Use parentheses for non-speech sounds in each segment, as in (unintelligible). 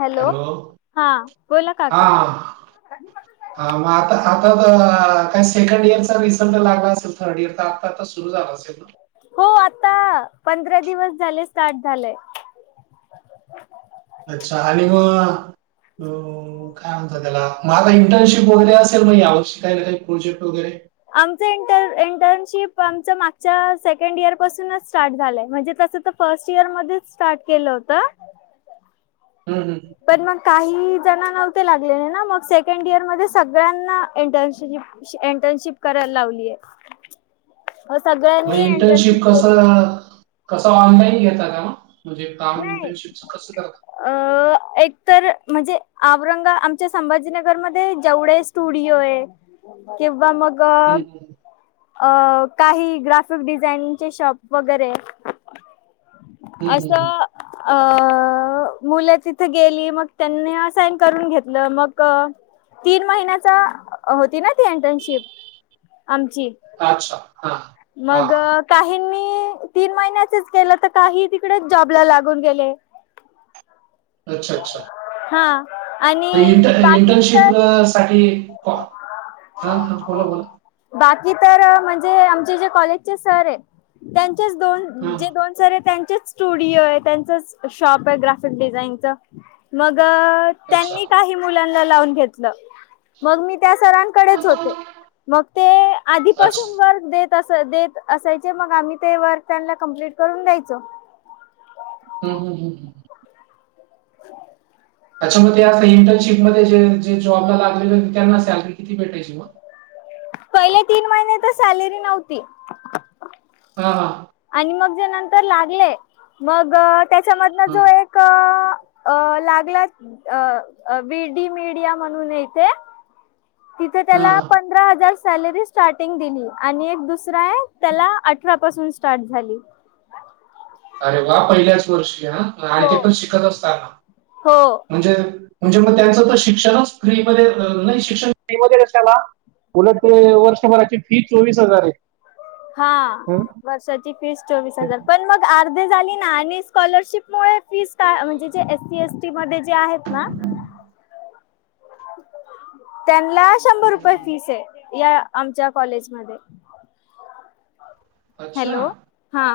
Hello. हा. बोला हा काका. हा. मग आता. आता तर सेकंड इयरचा रिझल्ट लागला असेल थर्ड इयरचा. आता सुरु झालं असेल ना? हो आत्ता पंधरा दिवस झाले स्टार्ट झालंय. अच्छा आणि म ह (unintelligible) हो. काय म्हणता त्याला? मला का इंटर्नशिप वगैरे असेल मग यावर्षी काय काही प्रोजेक्ट वगैरे? आमचं इंटर्नशिप, आमचं मागच्या सेकंड इयर पासूनच स्टार्ट झालंय. म्हणजे तसं तर - फर्स्ट इयरमध्येच स्टार्ट केलं होत. हं. हं. तर मग काही जण नव्हते लागलेले ना? मग सेकंड इयर मध्ये सगळ्यांना इंटर्नशिप. एंटर्नशिप करायला लावलीए. मग सगळ्यांनी एंटर्नशिप इंटर्नशिप केली. कसं कसं ऑनलाईन घेता का? म्हणजे काम नाही इंटर्नशिपच कसं करतात? अ. एकतर म्हणजे औरंगा आमच्या संभाजीनगरमध्ये जेवढे स्टुडिओ आहे. किंवा मग- हम्म, हम्म, अ काही ग्राफिक डिझाईनचे शॉप वगैरे. हम्म, हम्म, हम्म. असं अ- मुलं तिथे गेली. मग त्यांनी असाईन करून घेतलं मग- तीन महिन्याचा, होती ना ती इंटर्नशिप? आमची. अच्छा. हा. हा मग हा. काहींनी तीन महिन्याचच केलं. तर काही तिकडेच जॉबला लागून गेले. अच्छा अच्छा. हां. इंट इंटर्नशिप साठी कॉ- हा. बोला बोला. बाकी तर म्हणजे आमचे जे कॉलेजचे सर आहे त्यांचेच दोन हा जे हा. दोन सर त्यांच्याच स्टुडिओ आहे. त्यांचच शॉप आहे ग्राफिक डिझाइनच. मग- अच्छा त्यांनी काही मुलांना लावून घेतलं. मग मी त्या सरांकडेच होते. मग ते अच्छा आधीपासून वर्क देत- तस देत असायचे. मग आम्ही ते वर्क त्यांना कम्प्लीट करून द्यायचो. हम हम हम. (unintelligible) अच्छा. म त्या इंटर्नशिपमध्ये जे जे जॉबला लागलेले त्यांना सॅलरी किती भेटायची मग? पहिले तीन महिने तर सॅलरी नव्हती. हा हा. आणि मग जे नंतर लागले. मग त्याच्यामधनं हां, जो एक- अ लागला. अ -बी डी मीडिया म्हणूनए इथे- तिथे हां, त्याला हां. पंधरा हजार सॅलरी- स्टार्टिंग दिली. आणि एक दुसरा आहे त्याला अठरा पासून स्टार्ट झाली. अरे वा! पहिल्याच वर्षी ह. आणि हो. ते पण शिकत असताना. हो म्हणजे म्हणजे मग त्याचं तर शिक्षणच फ्रीमध्ये नाही शिक्षण फ्रीमध्ये कशाला? उलट ते वर्षभराची फी चोवीस हजार आहे. हा हं. वर्षाची फीस चोवीस अ, हजार पण मग अर्धे झाली ना आणि स्कॉलरशिप मु फीस का म्हणजे जे एस सी एस- मध्ये जे आहेत ना. ह. त्यांना हं, हं, शंभर रुपये हं. फीस आहे या आमच्या कॉलेजमध्येध्ये अच्छा. हॅलो हा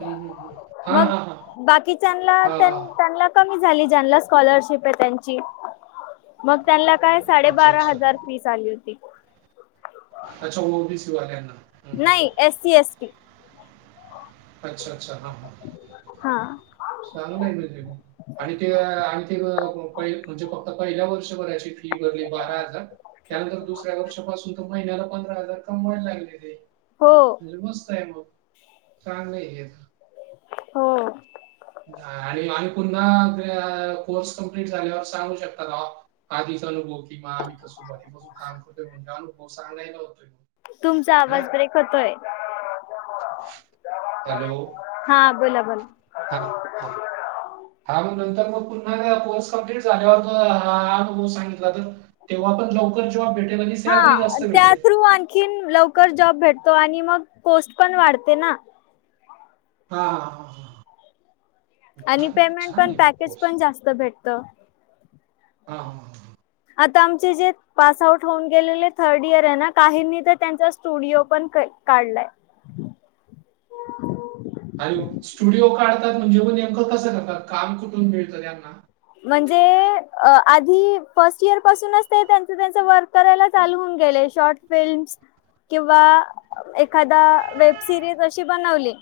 हं, हं, हं. हां, मग हां, हां. बाकीच्या हां. त्यांना कमी झाली ज्यांना स्कॉलरशिप आहे त्याची.. अच्छा, साडेबारा अच्छा. हजार फीस आली होती. अच्छा ओबीसी वाल्या्यांना नाही एस सी एस टी अच्छा अच्ा हा हा. हा. चांगलं म्हजे ग. आणि ते आणि ते म्हणजे फक्त पहिल्या वर्षभराची फी भरली बारा हजार त्यानंतर दुसऱ्या वर्षपासून तर महिन्याला पंधरा हजार कमवायला लागले ते हो. बस्त आहे म चांगलं येत. हो. आणि आ्ही पुन्हा कोर्स कंप्लीट झाल्यावर सांगू शकता. आधीचा अनुभव कि म आम्ही कसो ब बसून काम करतोय म्हणजे अनुभव सांगायला होतोय. तुमचा है ना. आवाज ब्रेक होतोय. हॅलो. हा बोला बोला. हा. हा. हा मग नंतर मग पुन्हा कोर्स कमप्लीट झाल्यावर हा अनुभव सांगितला तर तेव्हा पण लवकर जॉब भेटेल आणि सॅलरी जास्त भेटेल. आण लवकर जॉब भेटतो आणि मग पोस्ट पण वाढते ना हा हा हा हा आणि फार पेमेंट छान पण आहे पॅकेज कोर्स पण जास्त भेटत. हा हा ह आता आमचे जे पास आउट होऊन गेलेले थर्ड इयर आहे ना काहींनी तर त्यांचा स्टुडिओ पण काढलाय. अर स्टुडिओ काढतात म्हणजे व नेमकं कसं करतात काम कुठून मिळतं यांना म्हणजे आधी फर्स्ट इयर पासूनच ते त्यांच त्यांच वर्क करायला चालू होऊन गेले शॉर्ट फिल्म्स किंवा एखादा वेब सिरीज अशी बनवली.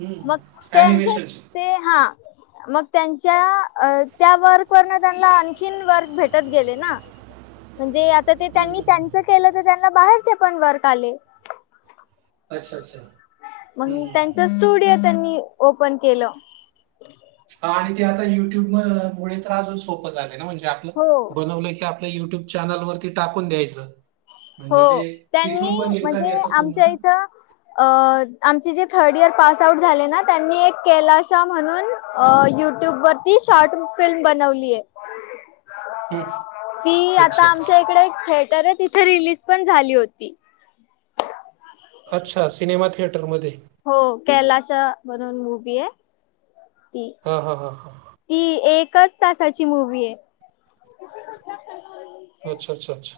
हम्म मग त्यांच अॅनिमेशनचे ते हा मग त्यां त्या वर्क वन त्यांना आणखीन वर्क भेटत गेले ना, म्हणजे आता ते हम्म हम्म, त्यांनी त्यांच हम्म. केलं तर त्यांना बाहेरचे पण वर्क आले. अच्छा अच्छा हम् मग ह् त्यांच स्टुडिओ त्यांनी ओपन केलं. ह आणि ते आता युट्यूब मुळ त्रास सोपं झालेय ना म्हणजे आपलं हो बनवलं की. आपल्या युट्यूब चॅनलवरती टाकून द्यायचं. हो म्हणजे ते तिथून त्यांनी पण इन्कम म्हणजे येतं पुन्हा आमच्या ना इथं अ आमचे जे थर्ड इयर पास आउट झाले ना त्यांनी एक कैलाश म्हणून अ युट्यूब वरती शॉर्ट फिल्म बनवलीय. (inaudible) हम्म, ती अच्छा आता आमच्या इकडे एक थिएटर आहे तिथे रिलीज पण झाली होती. अच्छा सिनेमा थिएटरमध्ये. हो कैलाश म्हणून मूवी आहे. ती. हां हां हां हां. ती एकच तासाची मूवी आहे. अच्छा, अच्छा, अच्छा.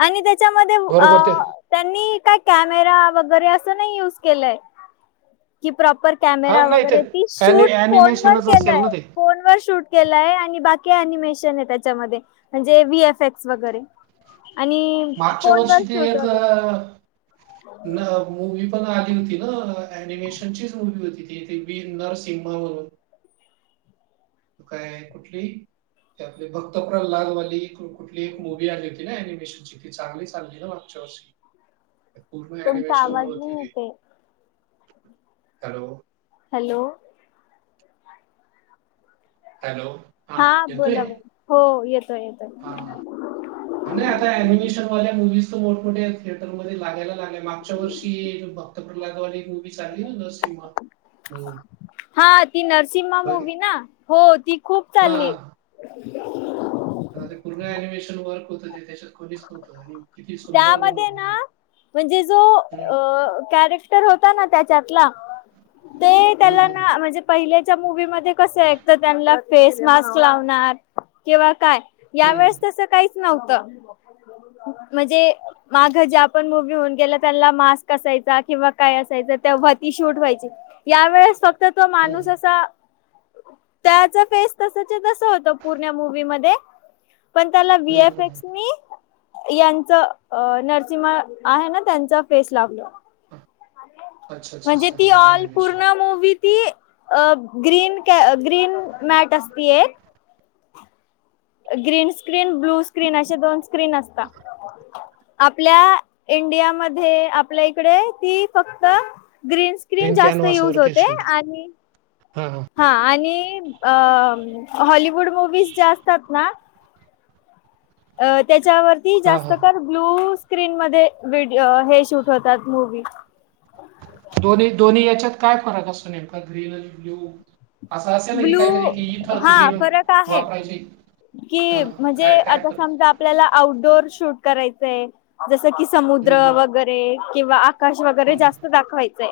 आणि त्याच्यामध्ये अ.. बरोबर ते त्यांनी काय कॅमेरा वगैरे असं नाही युज केलंय कि प्रॉपर हा कॅमेरा नाही ते वगैरे ती ॲनि शूट फोन वर ॲनिमेशनच असेल केलंय ना ते फोन वर शूट केलाय आणि बाकी अनिमेशन आहे त्याच्यामध्ये म्हणजे वि एफ एक्स वगैरे आणि मागच्या वर्षी फोनवर ते शूट एक वगैरे मूवीही पण आली होती ना ऍनीमेशनचीच मुवी होती ति बी नरसिंहावरून ते काय कुठली? आपले भक्त प्रल्हादवाली कुठली एक मुवी आणली होती ना एनिमेशन किती चांगली चालली ना मागच्या वर्षी? पूर्ण तुमचा ॲनिमेशन वर आवाज होती नाही ती येत आहे. हॅलो. हॅलो. हॅलो. हा बोला ब हो येतोय, हा येतोय. नाही आता निमेशनवाल्या मुवीस तर मोठमोठ्या थिएटरमध्ये लागायला लागल्या मागच्या वर्षी भक्त प्रल्हादवाली मूवी चालली हो नरसिंह हा ती नरसिंहा बघित मुवी ना हो ती खूप हा हा चालली. हा, (inaudible) ते पूर्ण अनिमेशन वर्क होतं ते त्याच्यात खोलीच नव्हतं आणि किती सुंदर त्यामध्ये ना बाणवलेली. म्हणजे जो अ कॅरेक्टर होता ना त्याच्यातला ते त्यांला हम्म हम्म ना म्हणजे पहिल्याच्या मूवी मध्ये कस आहे एक तर त्यांना फेस मास्क लावणार किंवा काय या हम्म वेळेस तस काहीच नव्हतं म्हणजे माग जे आपण मूवी होऊन गेल त्यांना मास्क असायचा किंवा काय असायच ते तेव्हा ती शूट व्हायची. या वेळेस फक्त तो हम्म माणूस हम्म असा त्याचा फेस तसच्या तस होत पूर्ण मूवी मध्ये. पण त्याला वि, एफ, हम्म एक्स हम्म नी नरसिंहा आहे ना त्यांचा फेस लागल. अच्छा अच्छा म्हणजे अच्छा ती हा ऑल ॲनिमेशन पूर्ण मवी ती अ ग्रीन क ग्रीन मॅट असती एक ग्रीन स्क्रीन, ब्लू स्क्रीन अशे दोन स्क्रीन असतात. आपल्या इंडियामध्ये आपल्या इकडे ती फक्त ग्रीन्स स्क्रीन ग्रीन जास्त युज होते आणि ह ह. हा आणि हॉलिवूड मुवीज ज्या असतात ना अ त्याच्यावरती हा जास्त हा कर ब्लू स्क्रीन मध्ये वड हे शूट होतात मूवी. दोन्ही, दोन्ही याच्यात काय फरक असतो नेमका ग्रीन आणि ब्लू? असं असेल ना ब्लू काहीतरी की इथक हा ग्रीन फरक आहे वापरायची. हा कि हा. म्हणजे काय काय आता फरक समजा आपल्याला आउटडोर शूट करायचंय जसं की हम्म, समुद्र हम्म, वगैरे किंवा आकाश वगैरे हम्म, हम्म. जास्त दाखवायचय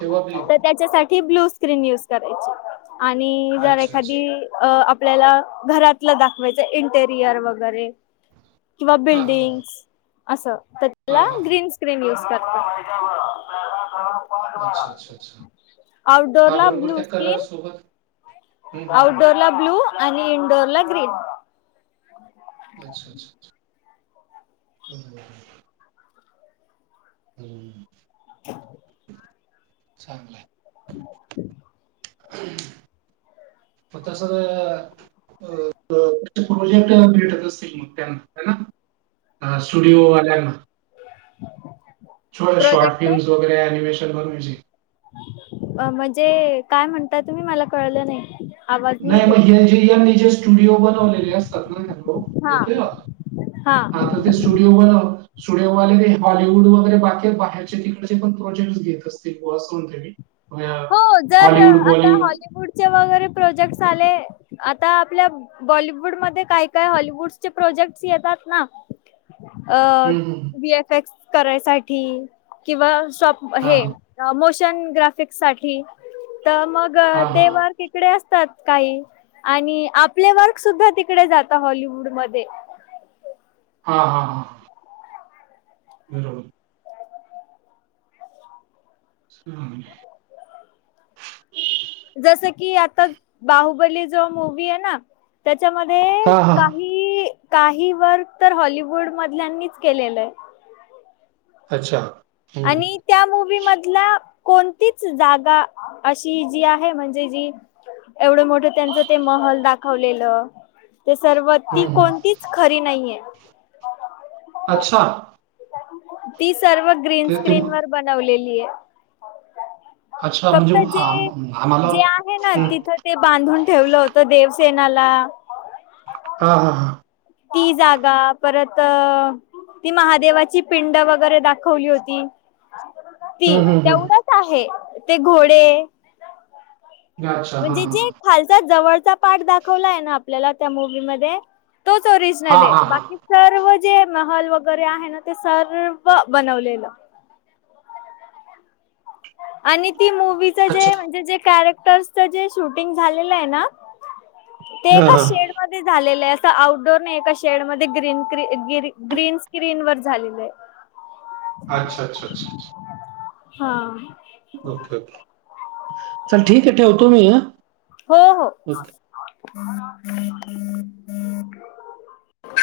तेव्हा ब्ल्यू तर त्याच्यासाठी ब्लू स्क्रीन यूज करायचं आणि जर अच्छा अच्छा एखादी अ आपल्याला घरातलं दाखवायचं इंटेरियर वगैरे किंवा हा हा बिल्डिंग अस हा त्याला हा हा हा ग्रीन स् ्रीन यूस करत अच्छा अच्छा अच्छा हा आउटडोअरला बरोबर त्या कलर सोबत हम्म हम्म हम्म. आऊटडोअर ला ब्ल्यू आणि इनडोअर ला ग्रीन अच्छा अच्छा अच्छा हम्म (inaudible) चांगलंय ह होता सर अ त्या प्रोजेक्ट भेटत असतील मग त्यांना हा ना ह स्टुडिओ वाल्यांना छ शॉर्ट प्रोजेक्टर फिल्म्स वगैरे अनिमेशन वर अ म्हणजे काय म्हणता तुम्ही मला कळलं नाही आवाज नाही मग येत हेलजियनी जे स्टुडिओ बनवलेले असतात ना हॅो हा येतोय हा स्टुडिओ बनव स्टुडिओवाले ते हॉलिवूड वगैरे बाकी बाहेरचे तिकडचे पण प्रोजेक्ट्स घेत असतील गवा असं म्हणते मी हो जर हॉलीवुड आता बॉलीवुड हॉलिवूडचे वगैरे प्रोजेक्ट आले आता आपल्या बॉलिवूडमध्ये काय काय हॉलिवूडचे प्रोजेक्ट्स येतात ना अ हम्म हम्म बीएफ एक्स करायसाठी किंवा शॉप हे हम्म. मोशन ग्राफिक्स साठी तर मग हा हा तेवहा हा तिकडे असतात काही आणि आपले वर्क सुद्धा तिकडे जातात हॉलिवूड मध्ये हा हा हा बरोबर ह जस की आता बाहुबली जो मुवी आहे ना त्याच्यामध्ये हा हा काही काही वर्क तर हॉलिवूड मधल्यांनीच केलेलंय अच्छा हं, हं, आणि त्या मुवी मधला कोणतीच जागा अशी जी आहे म्हणजे जी एवढं मोठं त्यांचं ते महल दाखवलेलं ते सर्व ती हं, हं. कोणतीच खरी नाहीये अच्छा ती सर्व ग्रीन ते ते स्क्रीन वर बनवलेली हे अच्छा म्हणजे फक्त जे आम आम्हाला जे आहे ना हं. तिथ ते बांधून ठेवलं होतं देवसेनाला हा हा हा ती जागा परत अ ती महादेवाची पिंड वगैरे दाखवली होती. ती हं, हं, हं. तेवढंच आहे ते घोडे अच्छा. हां, म्हणजे जे हां. खालचा जवळचा पाठ दाखवलाय ना आपल्याला त्या मुवीमध्ये तोच ओरिजनल हां, ये हां, हां. बाकी सर्व जे महल वगैरे आहे ना ते सर्व बनवलेलं आणि ती मूवीचा जे अच्छा. म्हणजे जे कॅरेक्टरच जे शूटिंग झालेलं आहे ना ते हां, एका हां. शेड मध्ये झालेलं आहे असं आउटडोर नाही एका शेड मध्ये गन ग्रीन स्क्रीन वर झालेलं आहे अच्छा अच्छा अच्छा अच्छा. हा आ. ओके ओके चल ठीक आहे ठेवतो मी ह. हो हो.